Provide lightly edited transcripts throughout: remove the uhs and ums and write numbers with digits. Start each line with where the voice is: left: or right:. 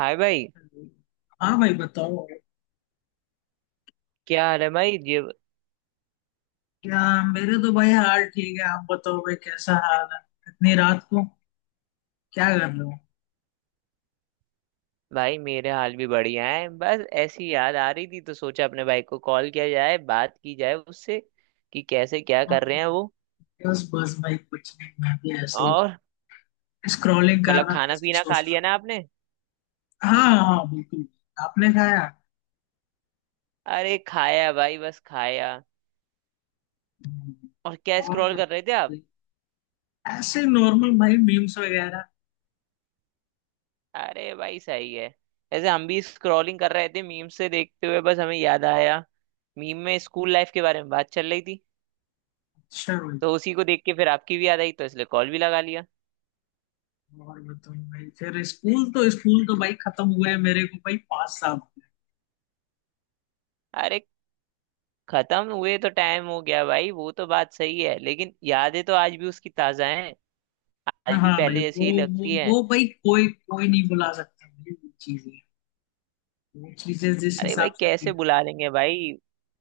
right: हाय भाई।
left: हाँ भाई, बताओ।
right: क्या हाल है भाई ये।
left: क्या? मेरे तो भाई हाल ठीक है। आप बताओ भाई, कैसा हाल है? इतनी रात को क्या कर रहे हो?
right: भाई मेरे हाल भी बढ़िया है, बस ऐसी याद आ रही थी तो सोचा अपने भाई को कॉल किया जाए, बात की जाए उससे कि कैसे क्या
left: हाँ,
right: कर रहे हैं वो।
left: बस बस भाई कुछ नहीं, मैं भी ऐसे ही
right: और
left: स्क्रॉलिंग कर
right: मतलब
left: रहा था,
right: खाना
left: ऐसे ही
right: पीना खा
left: सोच
right: लिया
left: रहा
right: ना आपने?
left: था। हाँ हाँ, बिल्कुल। आपने खाया?
right: अरे खाया भाई, बस खाया।
left: हम्म।
right: और क्या
left: और
right: स्क्रॉल कर रहे थे
left: बताओ,
right: आप?
left: ऐसे नॉर्मल भाई मीम्स वगैरह
right: अरे भाई सही है। ऐसे हम भी स्क्रॉलिंग कर रहे थे, मीम से देखते हुए, बस हमें याद आया। मीम में स्कूल लाइफ के बारे में बात चल रही थी
left: शेयर हुई।
right: तो उसी को देख के फिर आपकी भी याद आई तो इसलिए कॉल भी लगा लिया।
left: और बताओ भाई, फिर स्कूल। तो भाई खत्म हुआ है मेरे को भाई 5 साल।
right: अरे खत्म हुए तो टाइम हो गया भाई, वो तो बात सही है, लेकिन यादें तो आज भी उसकी ताजा हैं। आज भी
left: हाँ भाई,
right: पहले
left: वो
right: जैसी ही
left: वो
right: लगती हैं।
left: वो भाई कोई कोई नहीं बुला सकता भाई। वो चीजें जिस
right: अरे भाई
left: हिसाब से
right: कैसे
left: थी।
right: भुला लेंगे भाई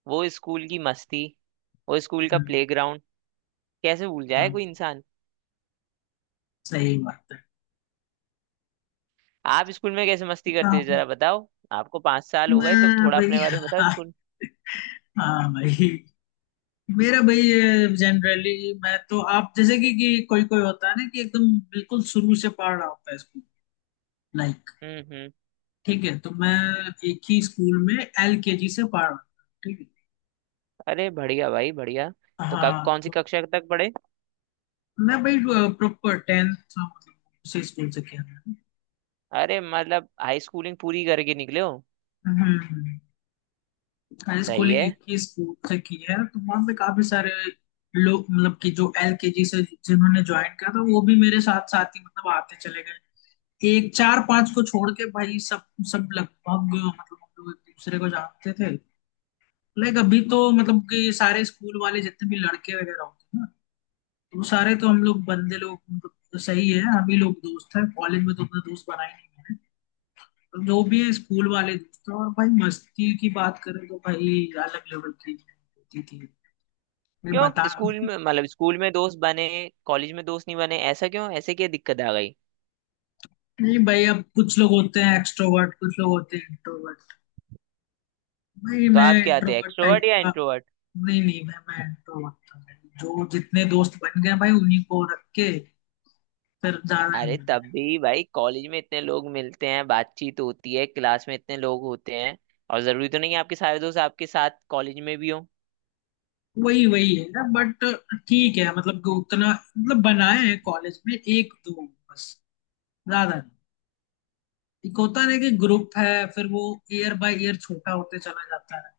right: वो स्कूल की मस्ती, वो स्कूल का
left: हाँ,
right: प्लेग्राउंड। कैसे भूल जाए
left: हाँ,
right: कोई इंसान।
left: सही बात है।
right: आप स्कूल में कैसे मस्ती करते थे
left: हाँ,
right: जरा बताओ। आपको 5 साल हो गए तो
left: मैं
right: थोड़ा
left: भाई
right: अपने बारे में बताओ
left: हाँ
right: स्कूल।
left: हाँ भाई मेरा भाई जनरली। मैं तो आप जैसे कि कोई कोई होता है ना, कि एकदम बिल्कुल शुरू से पढ़ रहा होता है स्कूल, लाइक,
right: हम्म।
left: ठीक है। तो मैं एक ही स्कूल में एल के जी से पढ़ रहा था, ठीक
right: अरे बढ़िया भाई बढ़िया।
left: है।
right: तो
left: हाँ,
right: कौन सी
left: तो
right: कक्षा तक पढ़े?
left: मैं भाई प्रॉपर टेंथ, मतलब उसी स्कूल से किया मैंने।
right: अरे मतलब हाई स्कूलिंग पूरी करके निकले हो।
left: हम्म। मैंने
right: सही
left: स्कूलिंग
right: है।
left: 21 स्कूल से की है, तो वहाँ पे काफी सारे लोग, मतलब कि जो एलकेजी से जिन्होंने ज्वाइन किया था, वो भी मेरे साथ साथ ही मतलब आते चले गए। एक चार पांच को छोड़ के भाई सब, सब लगभग, मतलब हम लोग एक दूसरे को जानते थे। लाइक अभी तो, मतलब कि सारे स्कूल वाले जितने भी लड़के वगैरह होते हैं ना, तो वो सारे तो हम लोग, बंदे लोग मतलब, तो सही है, हम ही लोग दोस्त हैं। कॉलेज में तो अपने दोस्त बनाए नहीं मैंने। तो जो भी है, स्कूल वाले दोस्त हैं, और भाई मस्ती की बात करें तो भाई अलग लेवल की होती थी। मैं
right: क्यों?
left: बता।
right: स्कूल में मतलब स्कूल में दोस्त बने, कॉलेज में दोस्त नहीं बने, ऐसा क्यों, ऐसे क्या दिक्कत आ गई?
left: नहीं भाई, अब कुछ लोग होते हैं एक्सट्रोवर्ट, कुछ लोग होते हैं इंट्रोवर्ट। भाई
right: तो
left: मैं
right: आप क्या थे,
left: इंट्रोवर्ट टाइप
right: एक्सट्रोवर्ट या
left: का।
right: इंट्रोवर्ट?
left: नहीं नहीं, मैं इंट्रोवर्ट था भाई। जो जितने दोस्त बन गए भाई, उन्हीं को रख के फिर ज्यादा नहीं
right: अरे तब
left: बनाया।
right: भी भाई कॉलेज में इतने लोग मिलते हैं, बातचीत होती है, क्लास में इतने लोग होते हैं और जरूरी तो नहीं है आपके सारे दोस्त आपके साथ कॉलेज में भी हो।
left: वही वही है ना। बट ठीक है, मतलब कि उतना, मतलब बनाए हैं कॉलेज में एक दो बस, ज्यादा नहीं। एक होता है ना, कि ग्रुप है, फिर वो ईयर बाय ईयर छोटा होते चला जाता है।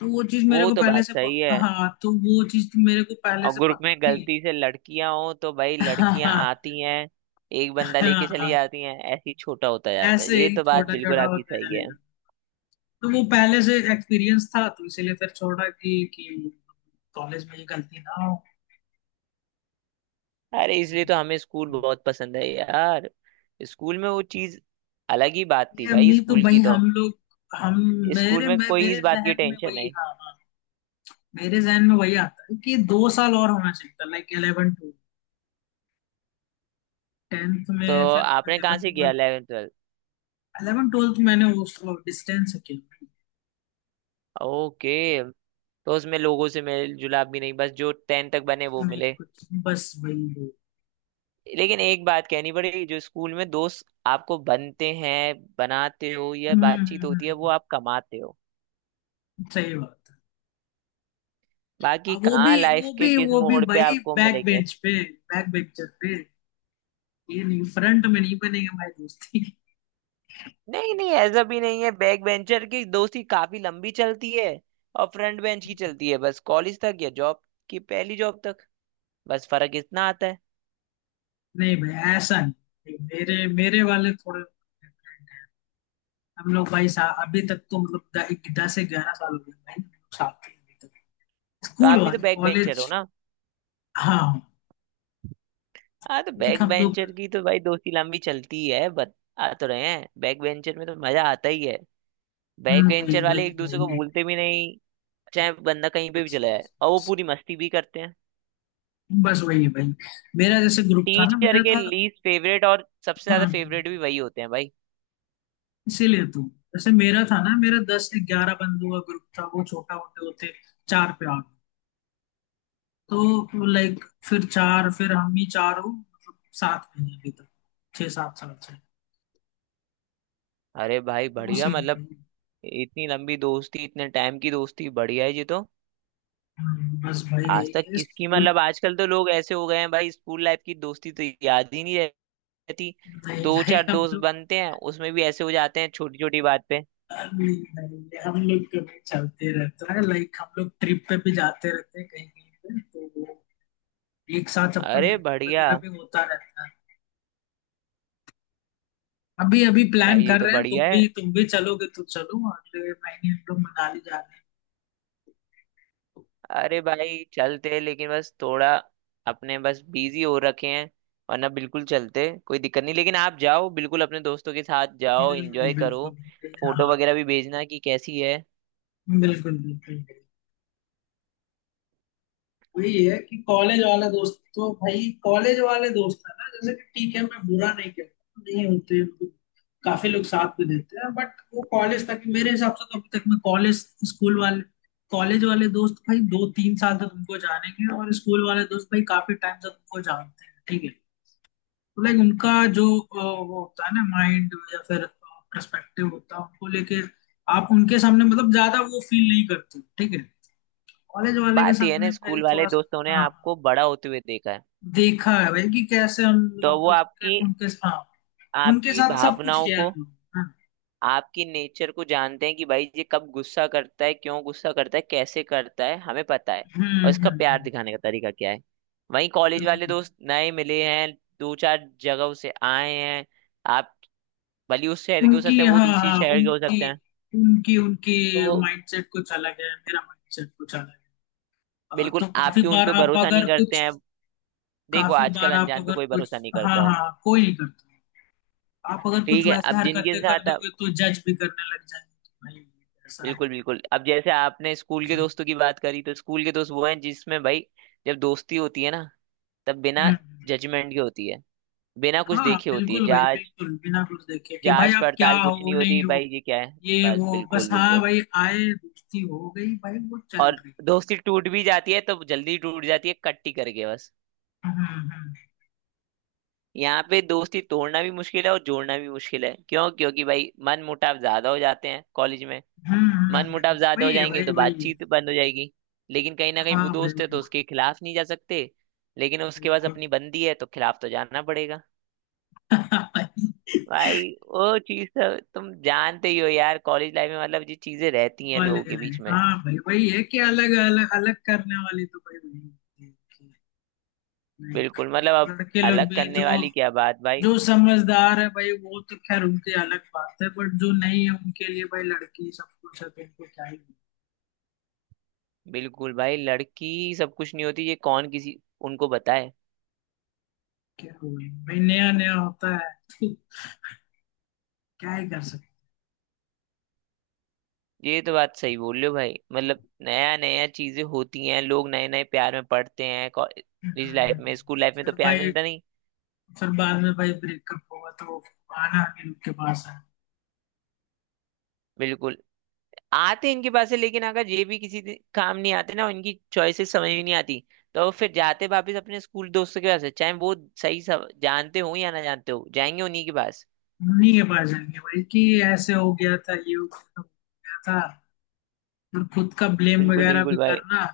left: तो वो चीज मेरे
right: वो
left: को
right: तो
left: पहले
right: बात
left: से
right: सही है।
left: हाँ, तो वो चीज तो मेरे को पहले
right: और
left: से
right: ग्रुप
left: पता
right: में
left: थी।
right: गलती से लड़कियां हो तो भाई लड़कियां आती हैं एक बंदा लेके चली
left: हाँ,
right: जाती हैं, ऐसे ही छोटा होता जाता है,
left: ऐसे
right: ये
left: ही
right: तो बात
left: छोटा
right: बिल्कुल
left: छोटा
right: आपकी
left: होते
right: सही
left: चले
right: है।
left: जाते। तो वो पहले से एक्सपीरियंस था, तो इसीलिए फिर छोड़ा कि कॉलेज में ये गलती ना हो।
right: अरे इसलिए तो हमें स्कूल बहुत पसंद है यार। स्कूल में वो चीज अलग ही बात थी
left: ये
right: भाई
left: अभी तो
right: स्कूल
left: भाई
right: की तो।
left: हम लोग, हम
right: स्कूल
left: मेरे
right: में
left: मैं
right: कोई
left: मेरे
right: इस बात की
left: जहन में
right: टेंशन
left: वही,
right: नहीं।
left: हाँ हाँ, मेरे जहन में वही आता है कि 2 साल और होना चाहिए था, लाइक 11 टू 10th
right: तो
left: में। फिर
right: आपने कहाँ
left: 11
right: से किया
left: ट्वेल्थ,
right: 11th ट्वेल्थ?
left: 11 ट्वेल्थ मैंने वो डिस्टेंस से किया।
right: ओके। तो उसमें लोगों से मेल जुलाप भी नहीं, बस जो 10 तक बने वो
left: नहीं,
right: मिले।
left: कुछ बस वही वो।
right: लेकिन एक बात कहनी पड़ेगी, जो स्कूल में दोस्त आपको बनते हैं, बनाते हो या
left: हम्म हम्म,
right: बातचीत
left: हम्म,
right: होती है वो आप कमाते हो।
left: सही बात।
right: बाकी
left: अब
right: कहाँ लाइफ के किस
left: वो भी
right: मोड़ पे
left: भाई
right: आपको
left: बैक
right: मिलेंगे?
left: बेंच पे, बैक बेंचर पे। ये नहीं, फ्रंट में नहीं बनेगा भाई दोस्ती।
right: नहीं नहीं, ऐसा भी नहीं है, बैक बेंचर की दोस्ती काफी लंबी चलती है। और फ्रंट बेंच की चलती है बस कॉलेज तक या जॉब की पहली जॉब तक। बस फर्क इतना आता है।
left: नहीं भाई ऐसा नहीं, मेरे मेरे वाले थोड़े different हैं। हम लोग भाई, सा अभी तक तो मतलब 10 से 11 साल हो गए भाई, हम लोग साथ ही अभी तक,
right: तो
left: स्कूल
right: आप भी तो
left: वाले,
right: बैक बेंचर
left: कॉलेज।
right: हो ना।
left: हाँ।
right: हाँ, तो
left: लाइक
right: बैक
left: हम लोग
right: बेंचर की तो भाई दोस्ती लंबी चलती है, बता तो रहे हैं, बैक बेंचर में तो मजा आता ही है। बैक
left: वही
right: बेंचर वाले
left: वही
right: एक
left: वही।
right: दूसरे को भूलते भी नहीं, चाहे बंदा कहीं पे भी
left: बस
right: चला जाए,
left: बस
right: और वो
left: बस
right: पूरी मस्ती भी करते हैं।
left: बस वही है भाई। मेरा जैसे ग्रुप था ना,
right: टीचर
left: मेरा
right: के
left: था।
right: लीस्ट फेवरेट और सबसे
left: हाँ
right: ज्यादा
left: हाँ,
right: फेवरेट भी वही होते हैं भाई।
left: इसीलिए तो। जैसे मेरा था ना, मेरा 10 से 11 बंदों का ग्रुप था, वो छोटा होते होते चार पे आ गया। तो लाइक, फिर चार, फिर हम ही चार, हो मतलब 7 महीने अभी तक, 6-7 साल से।
right: अरे भाई
left: वो
right: बढ़िया,
left: सीन है
right: मतलब
left: भाई।
right: इतनी लंबी दोस्ती, इतने टाइम की दोस्ती बढ़िया है जी तो।
left: बस भाई यही
right: आज तक
left: है
right: किसकी
left: स्कूल।
right: मतलब आजकल तो लोग ऐसे हो गए हैं भाई, स्कूल लाइफ की दोस्ती तो याद ही नहीं रहती।
left: नहीं
right: दो
left: भाई
right: चार
left: हम
right: दोस्त
left: लोग,
right: बनते हैं उसमें भी ऐसे हो जाते हैं छोटी छोटी बात पे।
left: नहीं भाई हम लोग कभी, चलते रहता है, लाइक हम लोग ट्रिप पे भी जाते रहते हैं कहीं कहीं पे, तो वो एक साथ सबका
right: अरे
left: मीटअप
right: बढ़िया।
left: वगैरह भी होता रहता है। अभी अभी प्लान
right: भाई ये
left: कर
right: तो
left: रहे हैं,
right: बढ़िया है।
left: तुम भी चलोगे तो चलो, अगले महीने हम लोग मनाली जा रहे
right: अरे भाई चलते हैं लेकिन बस थोड़ा अपने बस बिजी हो रखे हैं, वरना बिल्कुल चलते, कोई दिक्कत नहीं, लेकिन आप जाओ, बिल्कुल अपने दोस्तों के साथ
left: हैं।
right: जाओ, एंजॉय
left: बिल्कुल
right: करो।
left: बिल्कुल,
right: फोटो
left: हाँ।
right: वगैरह भी भेजना कि कैसी है।
left: बिल्कुल बिल्कुल बिल्कुल। वही है कि कॉलेज वाले दोस्त, तो भाई कॉलेज वाले दोस्त है ना, जैसे कि ठीक है, मैं बुरा नहीं कहता, नहीं होते तो काफी लोग साथ में देते हैं, बट वो कॉलेज तक, मेरे हिसाब से तो अभी तक मैं। कॉलेज, स्कूल वाले, कॉलेज वाले दोस्त भाई 2-3 साल तो तुमको जानेंगे, और स्कूल वाले दोस्त भाई काफी टाइम से तुमको जानते हैं, ठीक है? लाइक उनका जो वो होता है ना माइंड, या फिर पर्सपेक्टिव होता है उनको लेके, आप उनके सामने मतलब ज्यादा वो फील नहीं करते हो, ठीक है? कॉलेज वाले के
right: बात यह है
left: सामने
right: ना,
left: भाई
right: स्कूल वाले
left: थोड़ा सा।
right: दोस्तों ने
left: हाँ हाँ,
right: आपको बड़ा होते हुए देखा है,
left: देखा है भाई कि कैसे हम, हम
right: तो
left: लोग
right: वो आपकी
left: उनके, हाँ, उनके
right: आपकी
left: साथ सब कुछ
right: भावनाओं
left: किया है
right: को,
left: हम लोगों ने, हाँ।
right: आपकी नेचर को जानते हैं कि भाई ये कब गुस्सा करता है, क्यों गुस्सा करता है, कैसे करता है, हमें पता है, और इसका प्यार
left: हम्म,
right: दिखाने का तरीका क्या है। वहीं कॉलेज
left: हम्म,
right: वाले
left: हम्म।
right: दोस्त नए मिले हैं, दो चार जगहों से आए हैं। आप भले उस शहर के हो सकते
left: उनकी,
right: हैं, वो
left: हाँ
right: दूसरी
left: हाँ,
right: शहर के हो
left: उनकी
right: सकते हैं,
left: उनकी उनकी
right: तो
left: माइंडसेट कुछ अलग है, मेरा माइंडसेट कुछ अलग है।
right: बिल्कुल
left: तो
right: आप
left: काफी
right: भी उन
left: बार
right: पे
left: आप
right: भरोसा नहीं
left: अगर
right: करते
left: कुछ,
right: हैं। देखो
left: काफी
right: आजकल
left: बार आप
right: अनजान पे
left: अगर
right: कोई
left: कुछ,
right: भरोसा नहीं
left: हाँ
right: करता है।
left: हाँ, कोई नहीं करता है। आप अगर कुछ
right: ठीक है,
left: वैसे
right: अब जिनके
left: हरकतें कर
right: साथ आप
left: दोगे, तो जज भी करने लग जाएंगे कि भाई ये ऐसा है।
right: बिल्कुल बिल्कुल, अब जैसे आपने स्कूल के दोस्तों की बात करी तो स्कूल के दोस्त वो हैं जिसमें भाई जब दोस्ती होती है ना तब बिना
left: हम्म।
right: जजमेंट के होती है, बिना कुछ
left: हाँ
right: देखे होती है।
left: बिल्कुल भाई
right: जांच
left: बिल्कुल, बिना कुछ देखे कि भाई
right: जांच
left: आप क्या
right: पड़ताल कुछ
left: हो,
right: नहीं
left: नहीं
right: होती भाई,
left: हो,
right: ये क्या है,
left: ये
right: बस
left: वो बस,
right: बिल्कुल
left: हाँ
right: बिल्कुल।
left: भाई, आए दोस्ती हो गई भाई, वो चल
right: और
left: रही।
right: दोस्ती टूट भी जाती है तो जल्दी टूट जाती है, कट्टी करके बस।
left: हम्म,
right: यहाँ पे दोस्ती तोड़ना भी मुश्किल है और जोड़ना भी मुश्किल है, क्यों, क्योंकि भाई मन मुटाव ज्यादा हो जाते हैं कॉलेज में। मन मुटाव ज्यादा हो
left: वही है
right: जाएंगे
left: भाई
right: तो
left: वही है।
right: बातचीत बंद हो जाएगी। लेकिन कहीं ना कहीं
left: हाँ
right: वो
left: भाई
right: दोस्त है तो
left: वही।
right: उसके खिलाफ नहीं जा सकते। लेकिन उसके पास
left: बिल्कुल।
right: अपनी बंदी है तो खिलाफ तो जाना पड़ेगा। भाई वो चीज तो तुम जानते ही हो यार, कॉलेज लाइफ में मतलब ये चीजें रहती हैं लोगों
left: कॉलेज
right: के बीच
left: लाइफ,
right: में।
left: हाँ भाई वही है कि अलग अलग, अलग करने वाली तो भाई वही होती है। नहीं।
right: बिल्कुल, मतलब
left: और
right: अब।
left: लड़के लोग
right: अलग
left: भी जो,
right: करने वाली क्या बात भाई?
left: जो समझदार है भाई वो तो खैर उनकी अलग बात है, बट जो नहीं है उनके लिए भाई लड़की सब कुछ है, तो उनको क्या ही।
right: बिल्कुल भाई, लड़की सब कुछ नहीं होती, ये कौन किसी उनको बताए।
left: क्या हुए भाई, नया नया होता है, क्या ही कर सकते
right: ये तो बात सही बोल रहे हो भाई, मतलब नया नया चीजें होती हैं, लोग नए नए प्यार में पड़ते हैं कॉलेज लाइफ
left: हैं।
right: में, स्कूल लाइफ में तो
left: फिर
right: प्यार
left: भाई,
right: मिलता नहीं है।
left: फिर बाद में भाई ब्रेकअप हुआ तो आना भी उनके पास है,
right: बिल्कुल, आते इनके पास है, लेकिन अगर ये भी किसी काम नहीं आते ना, इनकी चॉइसेस समझ में नहीं आती, तो वो फिर जाते वापस अपने स्कूल दोस्तों के पास है, चाहे वो सही सब जानते हो या ना जानते हो, जाएंगे उन्हीं के पास।
left: उन्हीं के पास जाएंगे भाई, कि ऐसे हो गया था, ये हो गया था, वो हो गया था, और खुद का ब्लेम
right: बिल्कुल
left: वगैरह भी
right: बिल्कुल भाई,
left: करना।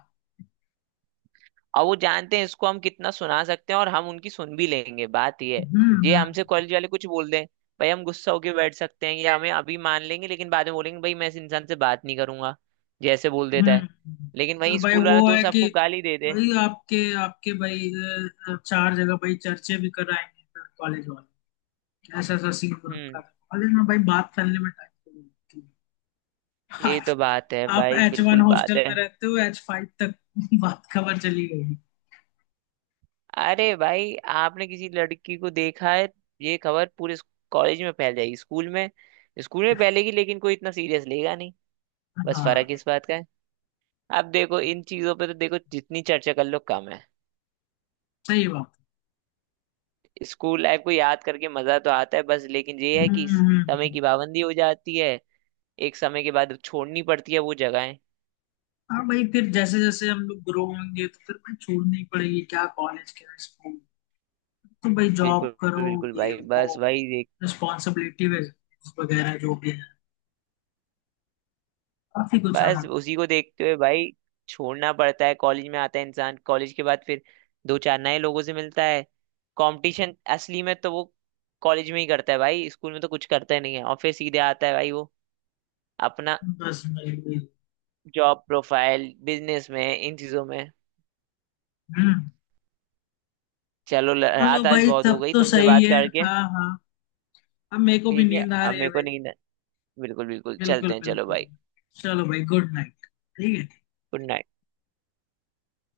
right: और वो जानते हैं इसको हम कितना सुना सकते हैं और हम उनकी सुन भी लेंगे, बात ये है। ये
left: हम्म,
right: हमसे कॉलेज वाले कुछ बोल दें, भाई हम गुस्सा होके बैठ सकते हैं या हमें अभी मान लेंगे लेकिन बाद में बोलेंगे भाई मैं इस इंसान से बात नहीं करूंगा, जैसे बोल देता है।
left: हम्म।
right: लेकिन
left: और
right: वही
left: भाई
right: स्कूल
left: वो
right: वाला
left: है
right: दोस्त
left: कि
right: आपको गाली दे दे।
left: भाई आपके आपके भाई चार जगह भाई चर्चे भी कराएंगे फिर कॉलेज वाले। ऐसा ऐसा सीन हो रखा
right: हम्म।
left: था कॉलेज में भाई, बात करने में टाइम लगती है,
right: ये
left: आप।
right: तो बात है
left: आप
right: भाई,
left: H1
right: बिल्कुल बात
left: हॉस्टल
right: है।
left: में रहते हो, H5 तक बात खबर चली गई।
right: अरे भाई आपने किसी लड़की को देखा है, ये खबर पूरे कॉलेज में फैल जाएगी। स्कूल में, स्कूल में फैलेगी लेकिन कोई इतना सीरियस लेगा नहीं, बस
left: हाँ,
right: फर्क इस बात का है। अब देखो इन चीजों पे तो देखो जितनी चर्चा कर लो कम है।
left: सही बात।
right: स्कूल लाइफ को याद करके मजा तो आता है बस, लेकिन ये है
left: हम्म
right: कि
left: हम्म,
right: समय
left: हम्म।
right: की पाबंदी हो जाती है। एक समय के बाद छोड़नी पड़ती है वो जगहें।
left: हाँ भाई, फिर जैसे जैसे हम लोग ग्रो होंगे तो फिर भाई छोड़नी पड़ेगी, क्या कॉलेज क्या स्कूल, तो भाई जॉब
right: बिल्कुल
left: करो,
right: बिल्कुल
left: ये
right: भाई,
left: वो
right: बस भाई,
left: रिस्पॉन्सिबिलिटी वगैरह जो भी है, काफी कुछ।
right: बस
left: हाँ,
right: उसी को देखते हुए भाई छोड़ना पड़ता है। कॉलेज में आता है इंसान, कॉलेज के बाद फिर दो चार नए लोगों से मिलता है। कंपटीशन असली में तो वो कॉलेज में ही करता है भाई, स्कूल में तो कुछ करता ही नहीं है, और फिर सीधे आता है भाई वो अपना
left: पर्सनली।
right: जॉब प्रोफाइल, बिजनेस में, इन चीजों में।
left: हम्म।
right: चलो
left: चलो
right: रात आज
left: भाई
right: बहुत हो
left: तब
right: गई
left: तो
right: तुमसे
left: सही
right: बात
left: है।
right: करके।
left: हाँ हाँ, अब मेरे को भी
right: ठीक है
left: नींद आ
right: अब
left: रही है
right: मेरे को
left: भाई।
right: नींद है। बिल्कुल बिल्कुल
left: बिल्कुल
right: चलते हैं, चलो
left: बिल्कुल,
right: भाई।
left: चलो भाई गुड नाइट। ठीक है।
right: Good night.